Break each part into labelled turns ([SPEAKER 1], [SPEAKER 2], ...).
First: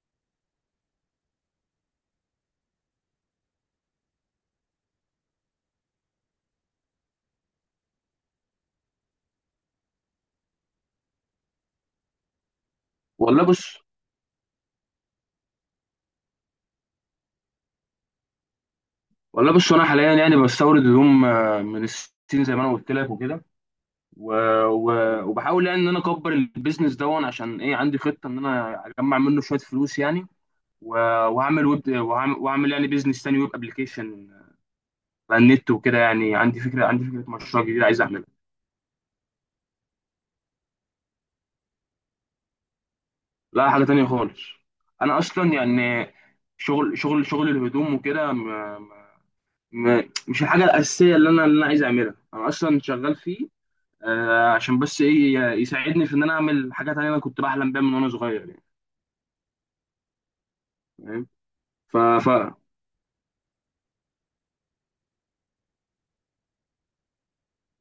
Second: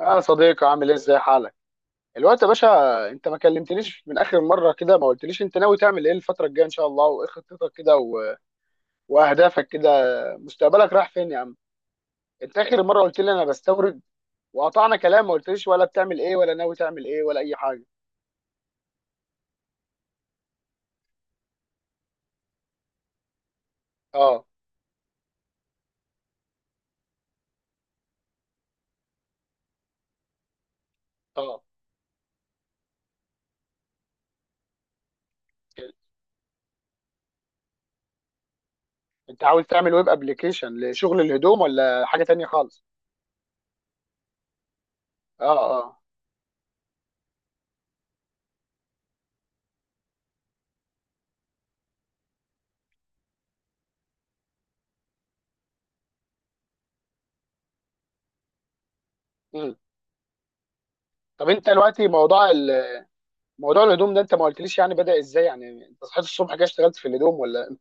[SPEAKER 1] اه صديقي، عامل ايه؟ ازاي حالك الوقت يا باشا؟ انت ما كلمتنيش من اخر مره كده. ما قلتليش انت ناوي تعمل ايه الفتره الجايه ان شاء الله، وايه خطتك كده واهدافك كده، مستقبلك رايح فين يا عم؟ انت اخر مره قلت لي
[SPEAKER 2] والله
[SPEAKER 1] انا
[SPEAKER 2] بص
[SPEAKER 1] بستورد، وقطعنا كلام. ما قلتليش ولا بتعمل ايه ولا ناوي تعمل ايه ولا اي حاجه.
[SPEAKER 2] والله بص، انا حاليا يعني بستورد هدوم من الصين زي ما انا قلت لك وكده. و...
[SPEAKER 1] اه.
[SPEAKER 2] و... وبحاول يعني ان انا اكبر البيزنس دون، عشان ايه؟ عندي خطه ان انا اجمع منه شويه فلوس يعني. و...
[SPEAKER 1] اه.
[SPEAKER 2] وهعمل ويب، وهعمل يعني بيزنس تاني، ويب ابلكيشن على النت وكده. يعني عندي فكره، مشروع جديد عايز اعملها.
[SPEAKER 1] انت عاوز تعمل ويب ابلكيشن لشغل الهدوم ولا حاجه تانية خالص؟
[SPEAKER 2] لا، حاجه تانيه خالص. انا
[SPEAKER 1] اه.
[SPEAKER 2] اصلا
[SPEAKER 1] اه.
[SPEAKER 2] يعني شغل الهدوم وكده، مش الحاجه الاساسيه اللي انا عايز اعملها. انا اصلا شغال فيه عشان بس ايه، يساعدني في ان انا اعمل حاجات انا كنت بحلم بيها من وانا صغير يعني.
[SPEAKER 1] مم.
[SPEAKER 2] فاهم؟
[SPEAKER 1] طب انت
[SPEAKER 2] ف
[SPEAKER 1] دلوقتي
[SPEAKER 2] ف
[SPEAKER 1] موضوع موضوع الهدوم ده انت ما قلتليش يعني بدأ ازاي؟ يعني انت صحيت الصبح كده اشتغلت في الهدوم ولا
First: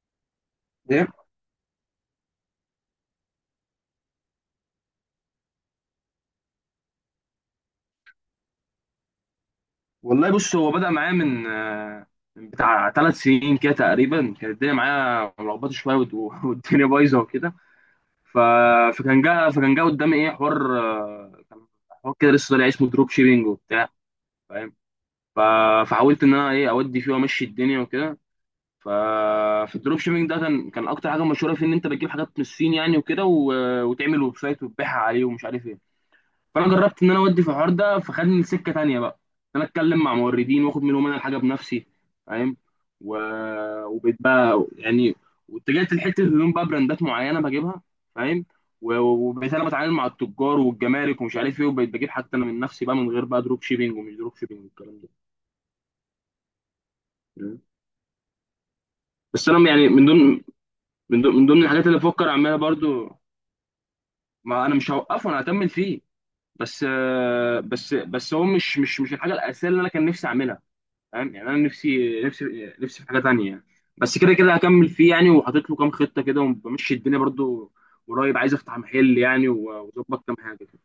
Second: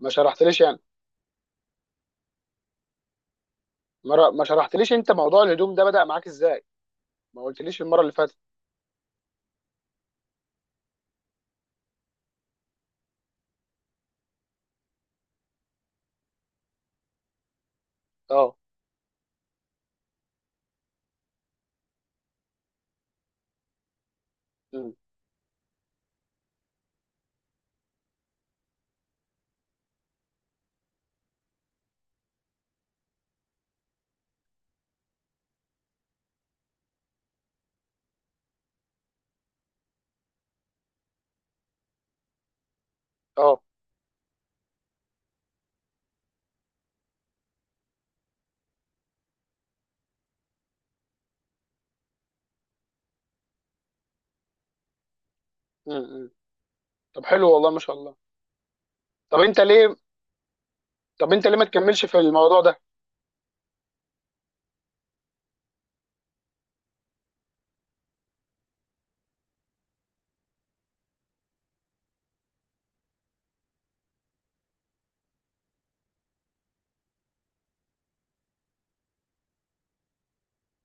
[SPEAKER 1] ما شرحتليش يعني؟
[SPEAKER 2] ايه.
[SPEAKER 1] مرة ما شرحتليش انت موضوع الهدوم ده بدأ معاك ازاي. ما قلتليش المرة اللي فاتت.
[SPEAKER 2] والله بص، هو بدأ معايا من بتاع 3 سنين كده تقريبا. كانت الدنيا معايا ملخبطه شويه، والدنيا بايظه وكده. ف...
[SPEAKER 1] اه.
[SPEAKER 2] فكان جه قدامي ايه، حوار، كان حوار كده لسه طالع اسمه دروب شيبينج وبتاع. فاهم؟
[SPEAKER 1] مم.
[SPEAKER 2] ف... فحاولت ان انا ايه، اودي فيه وامشي الدنيا وكده. ففي الدروب شيبينج ده كان اكتر حاجه مشهوره فيه، ان انت بتجيب حاجات من الصين يعني وكده، وتعمل ويب سايت وتبيعها عليه ومش عارف ايه. فانا جربت ان انا اودي في الحوار ده، فخدني لسكه تانيه بقى، ان انا اتكلم مع موردين واخد منهم انا الحاجه بنفسي. فاهم؟ و...
[SPEAKER 1] اه.
[SPEAKER 2] وبقيت بقى يعني، واتجهت لحته الهدوم بقى، براندات معينه بجيبها. فاهم؟ وبقيت انا بتعامل مع التجار والجمارك ومش عارف ايه، وبقيت بجيب حتى انا من نفسي بقى، من غير بقى دروب شيبينج ومش دروب شيبينج والكلام ده.
[SPEAKER 1] مم. مم. طب حلو والله ما شاء الله. طب
[SPEAKER 2] بس
[SPEAKER 1] انت
[SPEAKER 2] انا يعني
[SPEAKER 1] ليه،
[SPEAKER 2] من ضمن من
[SPEAKER 1] طب
[SPEAKER 2] ضمن
[SPEAKER 1] انت
[SPEAKER 2] من
[SPEAKER 1] ليه ما
[SPEAKER 2] ضمن الحاجات اللي
[SPEAKER 1] تكملش في
[SPEAKER 2] بفكر اعملها
[SPEAKER 1] الموضوع ده؟
[SPEAKER 2] برضو. ما انا مش هوقفه، انا هكمل فيه. بس آه، بس بس هو مش الحاجه الاساسيه اللي انا كان نفسي اعملها. فاهم يعني؟ انا نفسي في حاجه تانية يعني. بس كده كده هكمل فيه يعني، وحاطط له كام خطه كده، وبمشي الدنيا برضو. قريب عايز افتح محل يعني، واظبط كام حاجه كده.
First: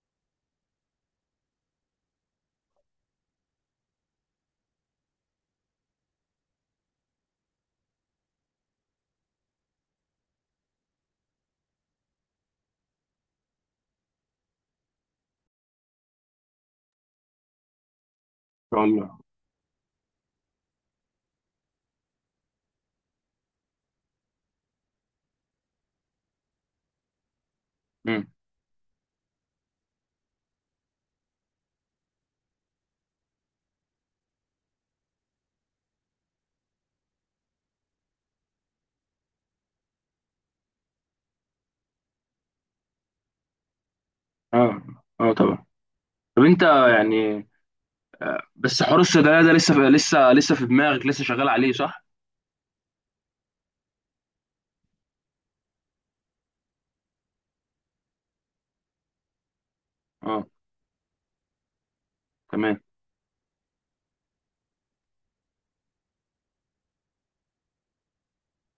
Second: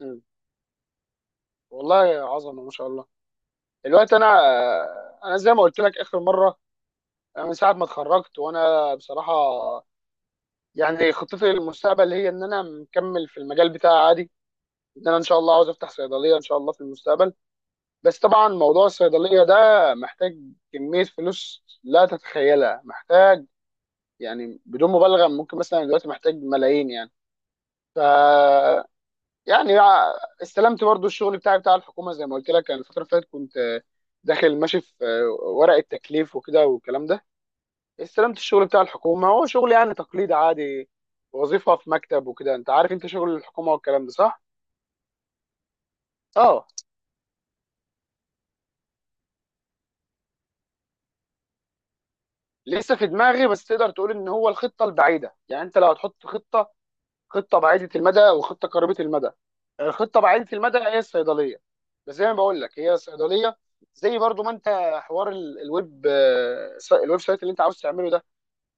[SPEAKER 1] مم. والله عظمة ما شاء الله. دلوقتي انا، انا زي ما قلت لك اخر مرة، انا من ساعة ما اتخرجت وانا بصراحة يعني خطتي للمستقبل هي ان انا مكمل في المجال بتاعي عادي. ان انا ان شاء الله عاوز افتح صيدلية ان شاء الله في المستقبل. بس طبعا
[SPEAKER 2] ان شاء
[SPEAKER 1] موضوع
[SPEAKER 2] الله.
[SPEAKER 1] الصيدلية ده محتاج كمية فلوس لا تتخيلها، محتاج يعني بدون مبالغه، ممكن مثلا دلوقتي محتاج ملايين يعني. ف
[SPEAKER 2] مم.
[SPEAKER 1] يعني استلمت برضو الشغل بتاعي بتاع الحكومه زي ما قلت لك. انا الفتره اللي فاتت كنت داخل ماشي في ورقه تكليف وكده والكلام ده. استلمت الشغل بتاع الحكومه، هو شغل يعني تقليد عادي، وظيفه في مكتب وكده. انت عارف انت شغل الحكومه والكلام ده، صح؟
[SPEAKER 2] اه، اه طبعا. طب انت
[SPEAKER 1] اه.
[SPEAKER 2] يعني، بس حوار الصيدليه ده لسه في دماغك، لسه شغال عليه صح؟
[SPEAKER 1] لسه في دماغي، بس تقدر تقول ان هو الخطه البعيده. يعني انت لو هتحط خطه، خطه بعيده المدى وخطه قريبه المدى، الخطه بعيده
[SPEAKER 2] اه،
[SPEAKER 1] المدى هي الصيدليه. بس زي ما بقول لك
[SPEAKER 2] تمام،
[SPEAKER 1] هي صيدليه، زي برضو ما انت، حوار الويب الويب سايت اللي انت عاوز تعمله ده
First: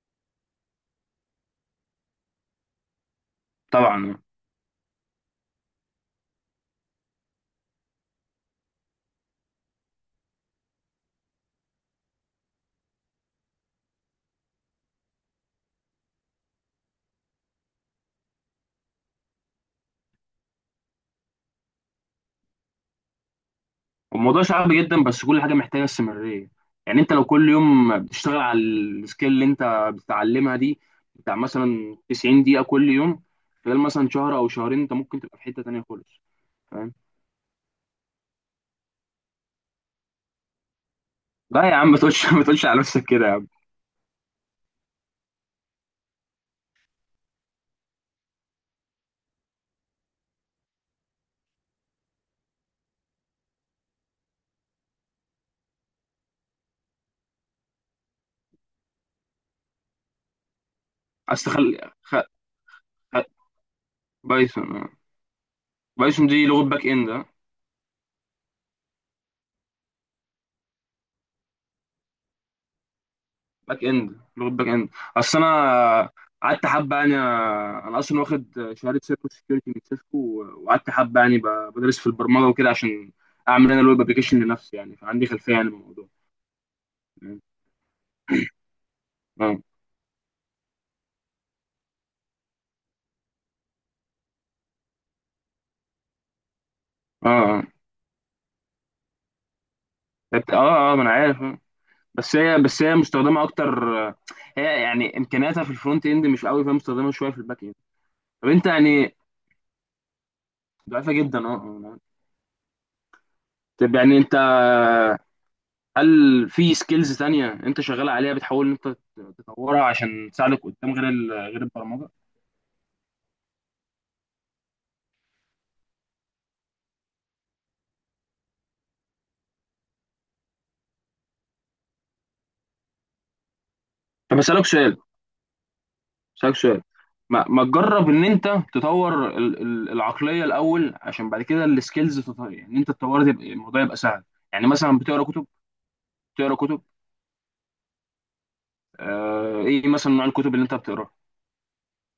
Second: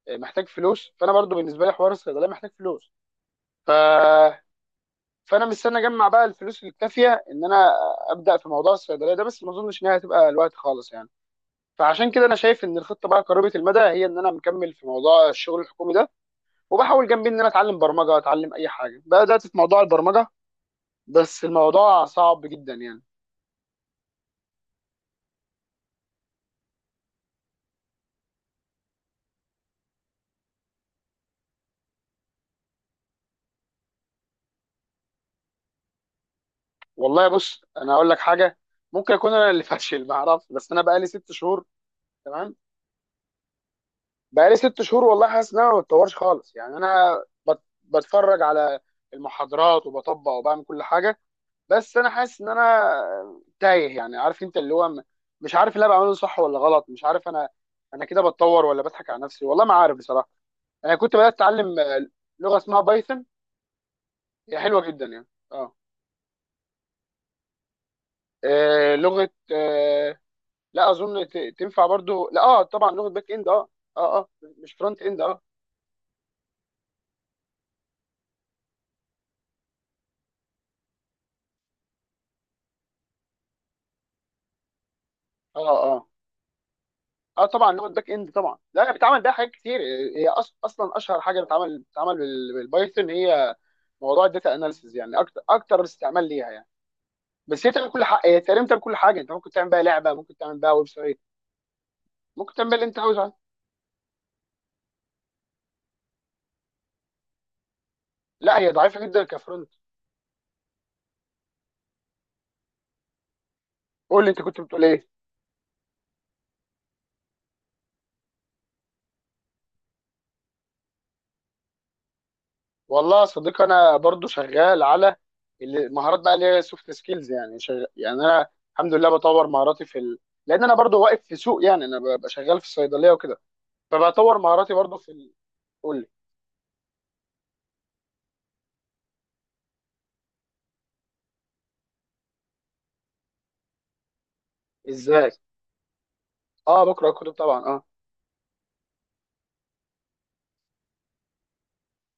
[SPEAKER 1] محتاج فلوس. فانا برضو بالنسبه لي حوار الصيدليه محتاج فلوس. ف
[SPEAKER 2] طبعا.
[SPEAKER 1] فانا مستني اجمع بقى الفلوس الكافيه ان انا ابدا في موضوع الصيدليه ده، بس ما اظنش انها هتبقى الوقت خالص يعني. فعشان كده انا شايف ان الخطه بقى قريبه المدى هي ان انا مكمل في موضوع الشغل الحكومي ده، وبحاول جنبي ان انا اتعلم برمجه، اتعلم اي حاجه بدات في موضوع البرمجه. بس الموضوع صعب جدا يعني.
[SPEAKER 2] الموضوع صعب جدا، بس كل حاجه محتاجه استمراريه. يعني انت لو كل يوم بتشتغل على السكيل اللي انت بتتعلمها دي، بتاع مثلا 90 دقيقه كل يوم، خلال مثلا شهر او شهرين، انت ممكن تبقى في حته تانيه خالص. فاهم؟
[SPEAKER 1] والله بص انا اقول لك حاجه، ممكن اكون انا اللي فاشل ما اعرفش، بس انا بقالي ست شهور.
[SPEAKER 2] لا يا عم، ما تقولش ما
[SPEAKER 1] تمام.
[SPEAKER 2] تقولش على نفسك كده يا عم.
[SPEAKER 1] بقالي ست شهور والله حاسس ان انا ما بتطورش خالص يعني. انا بتفرج على المحاضرات وبطبق وبعمل كل حاجه، بس انا حاسس ان انا تايه يعني. عارف انت اللي هو، مش عارف اللي انا بعمله صح ولا غلط. مش عارف انا، انا كده بتطور ولا بضحك على نفسي، والله ما عارف بصراحه. انا كنت بدات
[SPEAKER 2] اصل
[SPEAKER 1] اتعلم لغه اسمها
[SPEAKER 2] خ...
[SPEAKER 1] بايثون، هي
[SPEAKER 2] بايثون
[SPEAKER 1] حلوه
[SPEAKER 2] آه.
[SPEAKER 1] جدا يعني. اه.
[SPEAKER 2] بايثون دي لغه باك اند.
[SPEAKER 1] لغه لا اظن تنفع برضو. لا اه طبعا لغه باك اند. اه.
[SPEAKER 2] باك
[SPEAKER 1] اه
[SPEAKER 2] اند،
[SPEAKER 1] اه
[SPEAKER 2] لغه باك
[SPEAKER 1] مش
[SPEAKER 2] اند.
[SPEAKER 1] فرونت اند.
[SPEAKER 2] اصل
[SPEAKER 1] اه
[SPEAKER 2] انا قعدت حبه يعني، انا اصلا واخد شهاده سيركو سكيورتي من سيسكو، وقعدت حبه يعني بدرس في البرمجه وكده، عشان اعمل انا الويب ابلكيشن لنفسي يعني. فعندي خلفيه
[SPEAKER 1] اه
[SPEAKER 2] يعني
[SPEAKER 1] اه اه.
[SPEAKER 2] بالموضوع.
[SPEAKER 1] طبعا لغه باك اند طبعا. لا هي بتتعمل بيها حاجات
[SPEAKER 2] اه،
[SPEAKER 1] كتير. هي اصلا اشهر حاجه بتتعمل بالبايثون هي موضوع الداتا اناليسيز يعني. اكتر اكتر استعمال ليها يعني.
[SPEAKER 2] اه،
[SPEAKER 1] بس هي تعمل كل حاجه، هي تقريبا تعمل كل حاجه. انت ممكن تعمل بيها لعبه، ممكن
[SPEAKER 2] اه،
[SPEAKER 1] تعمل بيها ويب
[SPEAKER 2] اه، اه، ما انا
[SPEAKER 1] سايت،
[SPEAKER 2] عارف آه. بس
[SPEAKER 1] ممكن
[SPEAKER 2] هي
[SPEAKER 1] تعمل بيها
[SPEAKER 2] بس
[SPEAKER 1] اللي
[SPEAKER 2] هي
[SPEAKER 1] انت عاوزه عادي.
[SPEAKER 2] مستخدمه اكتر. هي يعني امكانياتها في الفرونت اند مش قوي، فهي مستخدمه شويه في الباك اند. طب
[SPEAKER 1] لا
[SPEAKER 2] انت
[SPEAKER 1] هي ضعيفه
[SPEAKER 2] يعني،
[SPEAKER 1] جدا كفرونت.
[SPEAKER 2] ضعيفه جدا، اه، أنا عارف. طب يعني
[SPEAKER 1] قول لي
[SPEAKER 2] انت،
[SPEAKER 1] انت كنت بتقول ايه.
[SPEAKER 2] هل في سكيلز تانية انت شغال عليها بتحاول ان انت تطورها عشان تساعدك قدام، غير غير البرمجة؟
[SPEAKER 1] والله يا صديقي انا برضو شغال على مهارات بقى، اللي هي سوفت سكيلز يعني. يعني انا الحمد لله بطور مهاراتي في لان انا برضو واقف في سوق يعني، انا ببقى شغال في الصيدليه وكده، فبطور
[SPEAKER 2] طب اسالك
[SPEAKER 1] مهاراتي
[SPEAKER 2] سؤال،
[SPEAKER 1] برضو في قول لي.
[SPEAKER 2] اسالك سؤال، ما تجرب ان انت تطور العقلية الاول، عشان بعد كده السكيلز تطور. يعني انت تطور تبقى، الموضوع يبقى سهل. يعني مثلا بتقرا
[SPEAKER 1] ازاي؟
[SPEAKER 2] كتب؟ بتقرا كتب؟
[SPEAKER 1] اه بقرا كتب طبعا، اه.
[SPEAKER 2] آه، ايه مثلا نوع الكتب اللي انت بتقراها؟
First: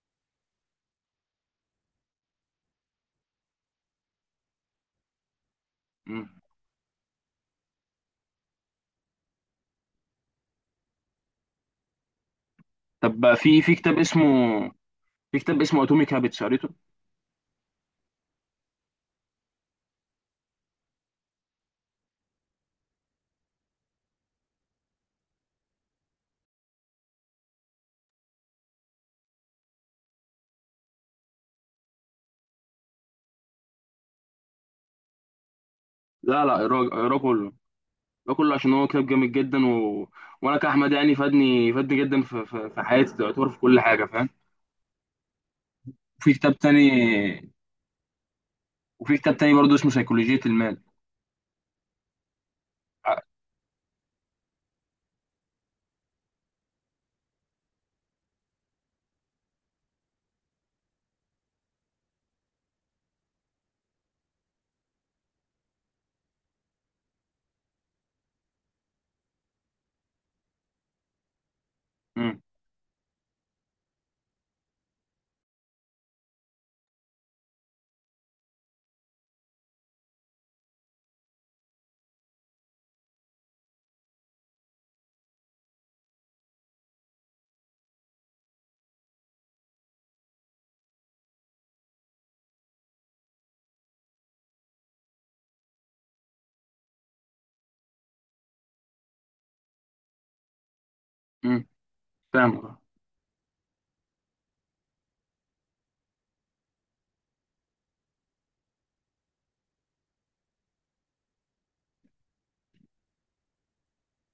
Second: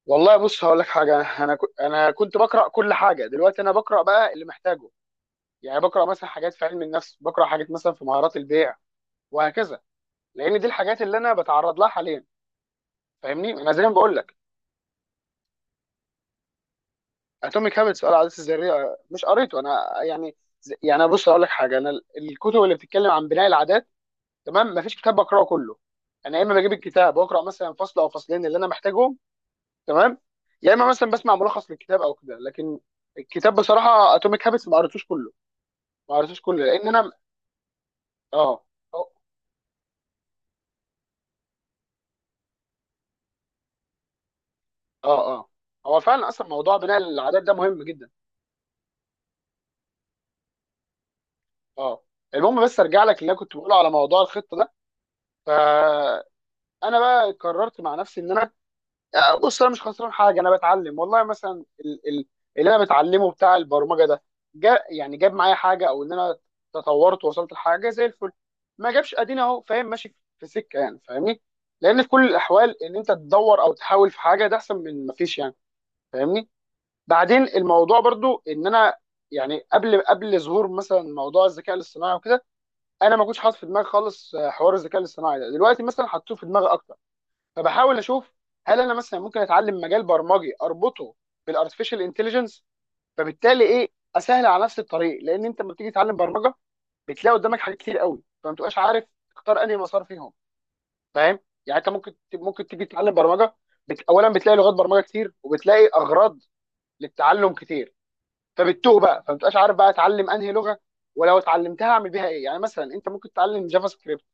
[SPEAKER 1] والله بص هقول لك حاجه، انا انا كنت بقرا كل حاجه، دلوقتي انا بقرا بقى اللي محتاجه. يعني بقرا مثلا
[SPEAKER 2] مم.
[SPEAKER 1] حاجات في علم النفس، بقرا حاجات مثلا في مهارات البيع وهكذا، لان دي الحاجات اللي انا بتعرض لها حاليا.
[SPEAKER 2] طب بقى،
[SPEAKER 1] فاهمني؟ انا زي ما بقول لك،
[SPEAKER 2] في كتاب اسمه اتوميك هابتس، قريته؟
[SPEAKER 1] اتوميك هابتس بقى، العادات الذريه، مش قريته انا يعني. يعني بص اقول لك حاجه، انا الكتب اللي بتتكلم عن بناء العادات، تمام، مفيش كتاب بقراه كله. انا يا اما بجيب الكتاب واقرا مثلا فصل او فصلين اللي انا محتاجهم، تمام، يا اما مثلا بسمع ملخص للكتاب او كده. لكن الكتاب بصراحه اتوميك هابتس ما قريتوش كله، ما قريتوش
[SPEAKER 2] لا، لا
[SPEAKER 1] كله
[SPEAKER 2] اقراه،
[SPEAKER 1] لان انا،
[SPEAKER 2] اقراه كله. ده كله،
[SPEAKER 1] اه،
[SPEAKER 2] عشان هو كتاب جامد جدا، وانا كاحمد يعني فادني، فادني جدا في حياتي، تعتبر في كل حاجه. فاهم؟
[SPEAKER 1] اه، اه، هو فعلا
[SPEAKER 2] وفي
[SPEAKER 1] اصلا
[SPEAKER 2] كتاب
[SPEAKER 1] موضوع بناء العادات
[SPEAKER 2] تاني
[SPEAKER 1] ده مهم جدا.
[SPEAKER 2] وفي كتاب تاني برضه اسمه سيكولوجيه المال.
[SPEAKER 1] اه. المهم بس ارجع لك
[SPEAKER 2] ع-
[SPEAKER 1] اللي انا كنت بقوله على موضوع الخطه ده. فانا بقى قررت مع نفسي ان انا، بص انا مش خسران حاجه، انا بتعلم. والله مثلا اللي انا بتعلمه بتاع البرمجه ده، جا يعني جاب معايا حاجه او ان انا تطورت ووصلت لحاجه زي الفل، ما جابش ادينا اهو، فاهم، ماشي في سكه يعني. فاهمني؟ لان في كل
[SPEAKER 2] امم.
[SPEAKER 1] الاحوال ان انت تدور او تحاول في حاجه، ده احسن من ما فيش يعني. فاهمني؟ بعدين الموضوع برضو ان انا يعني، قبل ظهور مثلا موضوع الذكاء الاصطناعي وكده انا ما كنتش حاطط في دماغي خالص حوار الذكاء الاصطناعي ده. دلوقتي مثلا حطيته في دماغي اكتر، فبحاول اشوف هل انا مثلا ممكن اتعلم مجال برمجي اربطه بالارتفيشال انتليجنس. فبالتالي ايه، اسهل على نفس الطريق. لان انت لما بتيجي تتعلم برمجه بتلاقي قدامك حاجات كتير قوي، فما تبقاش عارف تختار انهي مسار فيهم. فاهم؟
[SPEAKER 2] امم،
[SPEAKER 1] يعني انت ممكن، ممكن
[SPEAKER 2] فاهم.
[SPEAKER 1] تيجي تتعلم برمجه، اولا بتلاقي لغات برمجه كتير وبتلاقي اغراض للتعلم كتير، فبتتوه بقى، فما تبقاش عارف بقى اتعلم انهي لغه، ولو اتعلمتها اعمل بيها ايه. يعني مثلا انت ممكن تتعلم جافا سكريبت،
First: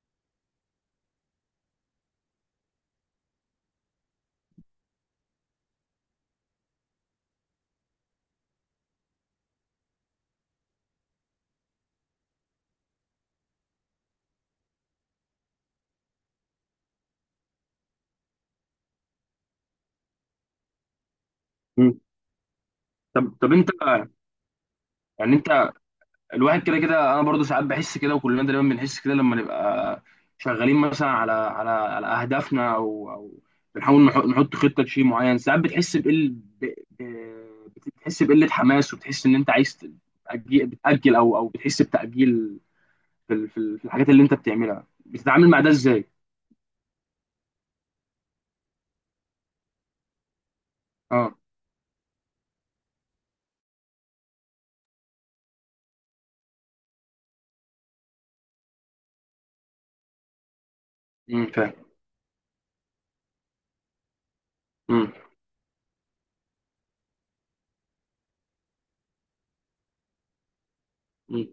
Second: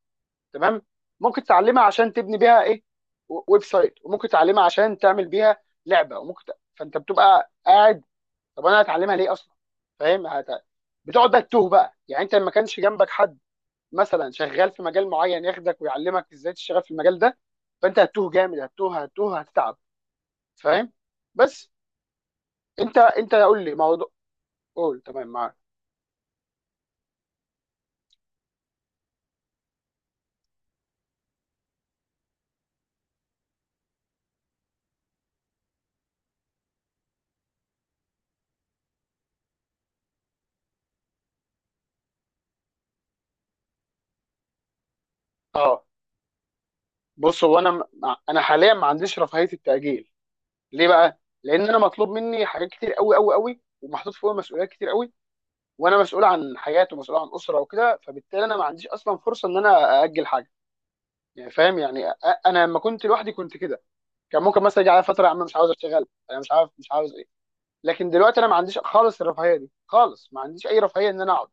[SPEAKER 1] تمام، ممكن تعلمها عشان تبني بيها ايه، ويب سايت، وممكن تعلمها عشان تعمل بيها لعبه، وممكن فانت بتبقى قاعد، طب انا هتعلمها ليه اصلا؟ فاهم؟ بتقعد بقى تتوه بقى يعني. انت لما كانش جنبك حد مثلا شغال في مجال معين ياخدك ويعلمك ازاي تشتغل في المجال ده، فانت هتتوه جامد، هتتوه، هتتوه، هتتعب. فاهم؟ بس
[SPEAKER 2] امم.
[SPEAKER 1] انت،
[SPEAKER 2] طب،
[SPEAKER 1] انت
[SPEAKER 2] طب
[SPEAKER 1] قول
[SPEAKER 2] انت
[SPEAKER 1] لي موضوع، قول، تمام
[SPEAKER 2] يعني
[SPEAKER 1] معاك.
[SPEAKER 2] انت، الواحد كده كده انا برضو ساعات بحس كده، وكلنا دايما بنحس كده لما نبقى شغالين مثلا على على اهدافنا، او بنحاول نحط خطه لشيء معين. ساعات بتحس بقل ب... بتحس بقله حماس، وبتحس ان انت عايز بتأجل، او بتحس بتأجيل في في الحاجات اللي انت بتعملها. بتتعامل مع ده
[SPEAKER 1] اه
[SPEAKER 2] ازاي؟
[SPEAKER 1] بص، هو انا، انا حاليا ما عنديش رفاهيه التاجيل. ليه بقى؟
[SPEAKER 2] اه.
[SPEAKER 1] لان انا مطلوب مني حاجات كتير قوي قوي قوي، ومحطوط فوق مسؤوليات كتير قوي. وانا مسؤول عن حياته ومسؤول عن اسره وكده، فبالتالي انا ما عنديش اصلا فرصه ان انا ااجل حاجه
[SPEAKER 2] امم،
[SPEAKER 1] يعني.
[SPEAKER 2] فاهم.
[SPEAKER 1] فاهم؟ يعني انا لما كنت لوحدي كنت كده، كان ممكن مثلا يجي على
[SPEAKER 2] امم.
[SPEAKER 1] فتره يا عم مش عاوز اشتغل، انا مش عارف، مش عاوز ايه. لكن دلوقتي انا ما عنديش خالص الرفاهيه دي خالص، ما عنديش اي رفاهيه ان انا اقعد.
[SPEAKER 2] امم.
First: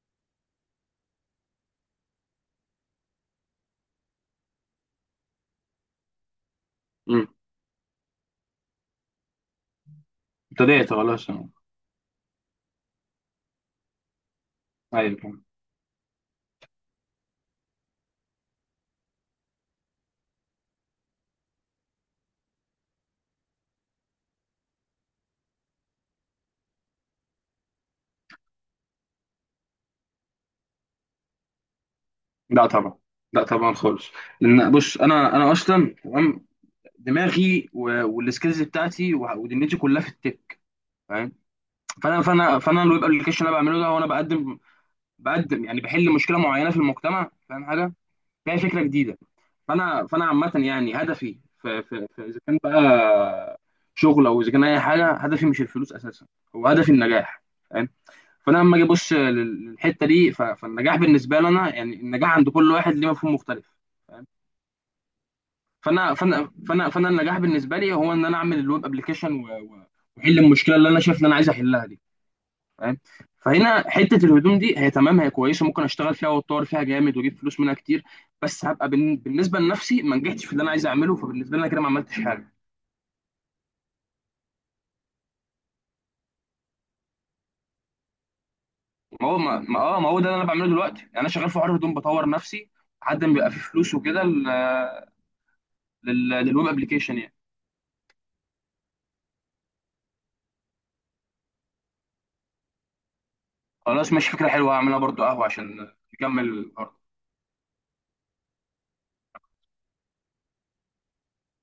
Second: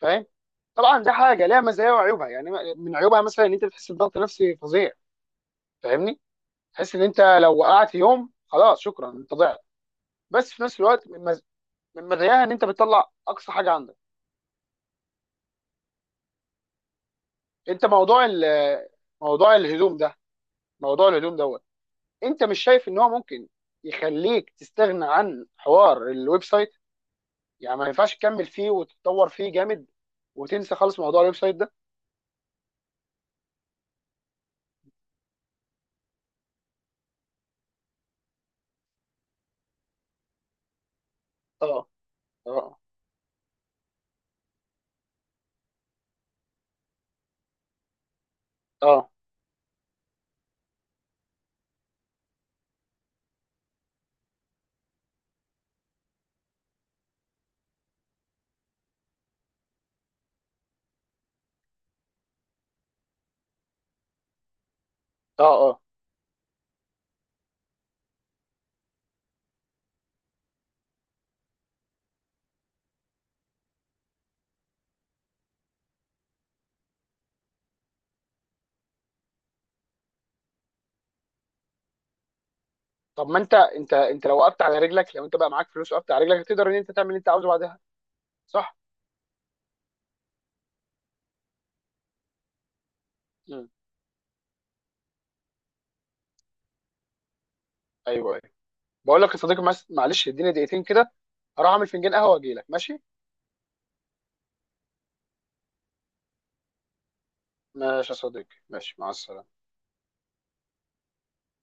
[SPEAKER 1] فاهم؟ طبعا ده حاجه ليها مزايا وعيوبها يعني. من عيوبها مثلا ان انت بتحس بضغط نفسي فظيع. فاهمني؟ تحس ان انت
[SPEAKER 2] امم،
[SPEAKER 1] لو وقعت يوم خلاص شكرا، انت ضعت. بس في نفس
[SPEAKER 2] ابتديت
[SPEAKER 1] الوقت
[SPEAKER 2] خلاص
[SPEAKER 1] من،
[SPEAKER 2] أه.
[SPEAKER 1] من مراياها ان انت بتطلع اقصى حاجه عندك.
[SPEAKER 2] ايوه، فاهم.
[SPEAKER 1] انت موضوع موضوع الهدوم ده، موضوع الهدوم دوت، انت مش شايف ان هو ممكن يخليك تستغنى عن حوار الويب سايت؟ يعني ما ينفعش تكمل فيه وتتطور فيه جامد وتنسى خالص موضوع الويب سايت ده؟
[SPEAKER 2] لا طبعا، لا طبعا خالص. لان بص، انا اصلا تمام، دماغي والسكيلز بتاعتي، ودنيتي كلها في التك. فاهم؟
[SPEAKER 1] اه
[SPEAKER 2] فانا فانا
[SPEAKER 1] اه
[SPEAKER 2] فانا الويب ابلكيشن اللي انا بعمله ده، هو انا بقدم، بقدم يعني، بحل مشكله معينه في المجتمع. فاهم؟ حاجه فيها فكره
[SPEAKER 1] اه
[SPEAKER 2] جديده. فانا عامه يعني، هدفي في اذا كان بقى شغل، او اذا كان اي حاجه، هدفي مش الفلوس اساسا، هو هدفي النجاح. فاهم؟ فانا لما اجي ابص للحته دي، فالنجاح بالنسبه لي انا يعني، النجاح عند كل واحد ليه مفهوم مختلف.
[SPEAKER 1] اه اه.
[SPEAKER 2] فانا النجاح بالنسبه لي هو ان انا اعمل الويب ابلكيشن، واحل المشكله اللي انا شايف ان انا عايز احلها دي. فاهم؟ فهنا حته الهدوم دي هي تمام، هي كويسه، ممكن اشتغل فيها واتطور فيها جامد واجيب فلوس منها كتير. بس هبقى بالنسبه لنفسي ما نجحتش في اللي انا عايز اعمله. فبالنسبه لي انا كده ما عملتش حاجه.
[SPEAKER 1] طب ما انت، انت لو وقفت على رجلك، لو انت بقى معاك فلوس وقفت على رجلك تقدر ان انت تعمل اللي انت عاوزه بعدها، صح؟
[SPEAKER 2] ما هو، اه ما هو ده اللي انا بعمله دلوقتي يعني. انا شغال في حوار هدوم، بطور نفسي لحد ما بيبقى في
[SPEAKER 1] مم.
[SPEAKER 2] فلوس وكده، للويب ابلكيشن يعني.
[SPEAKER 1] ايوه ايوه. بقول لك يا صديقي، معلش اديني دقيقتين كده، هروح اعمل فنجان قهوه واجي لك، ماشي؟
[SPEAKER 2] خلاص ماشي، فكره حلوه، هعملها برضو قهوه عشان نكمل الحوار.
[SPEAKER 1] ماشي يا صديقي، ماشي، مع السلامه.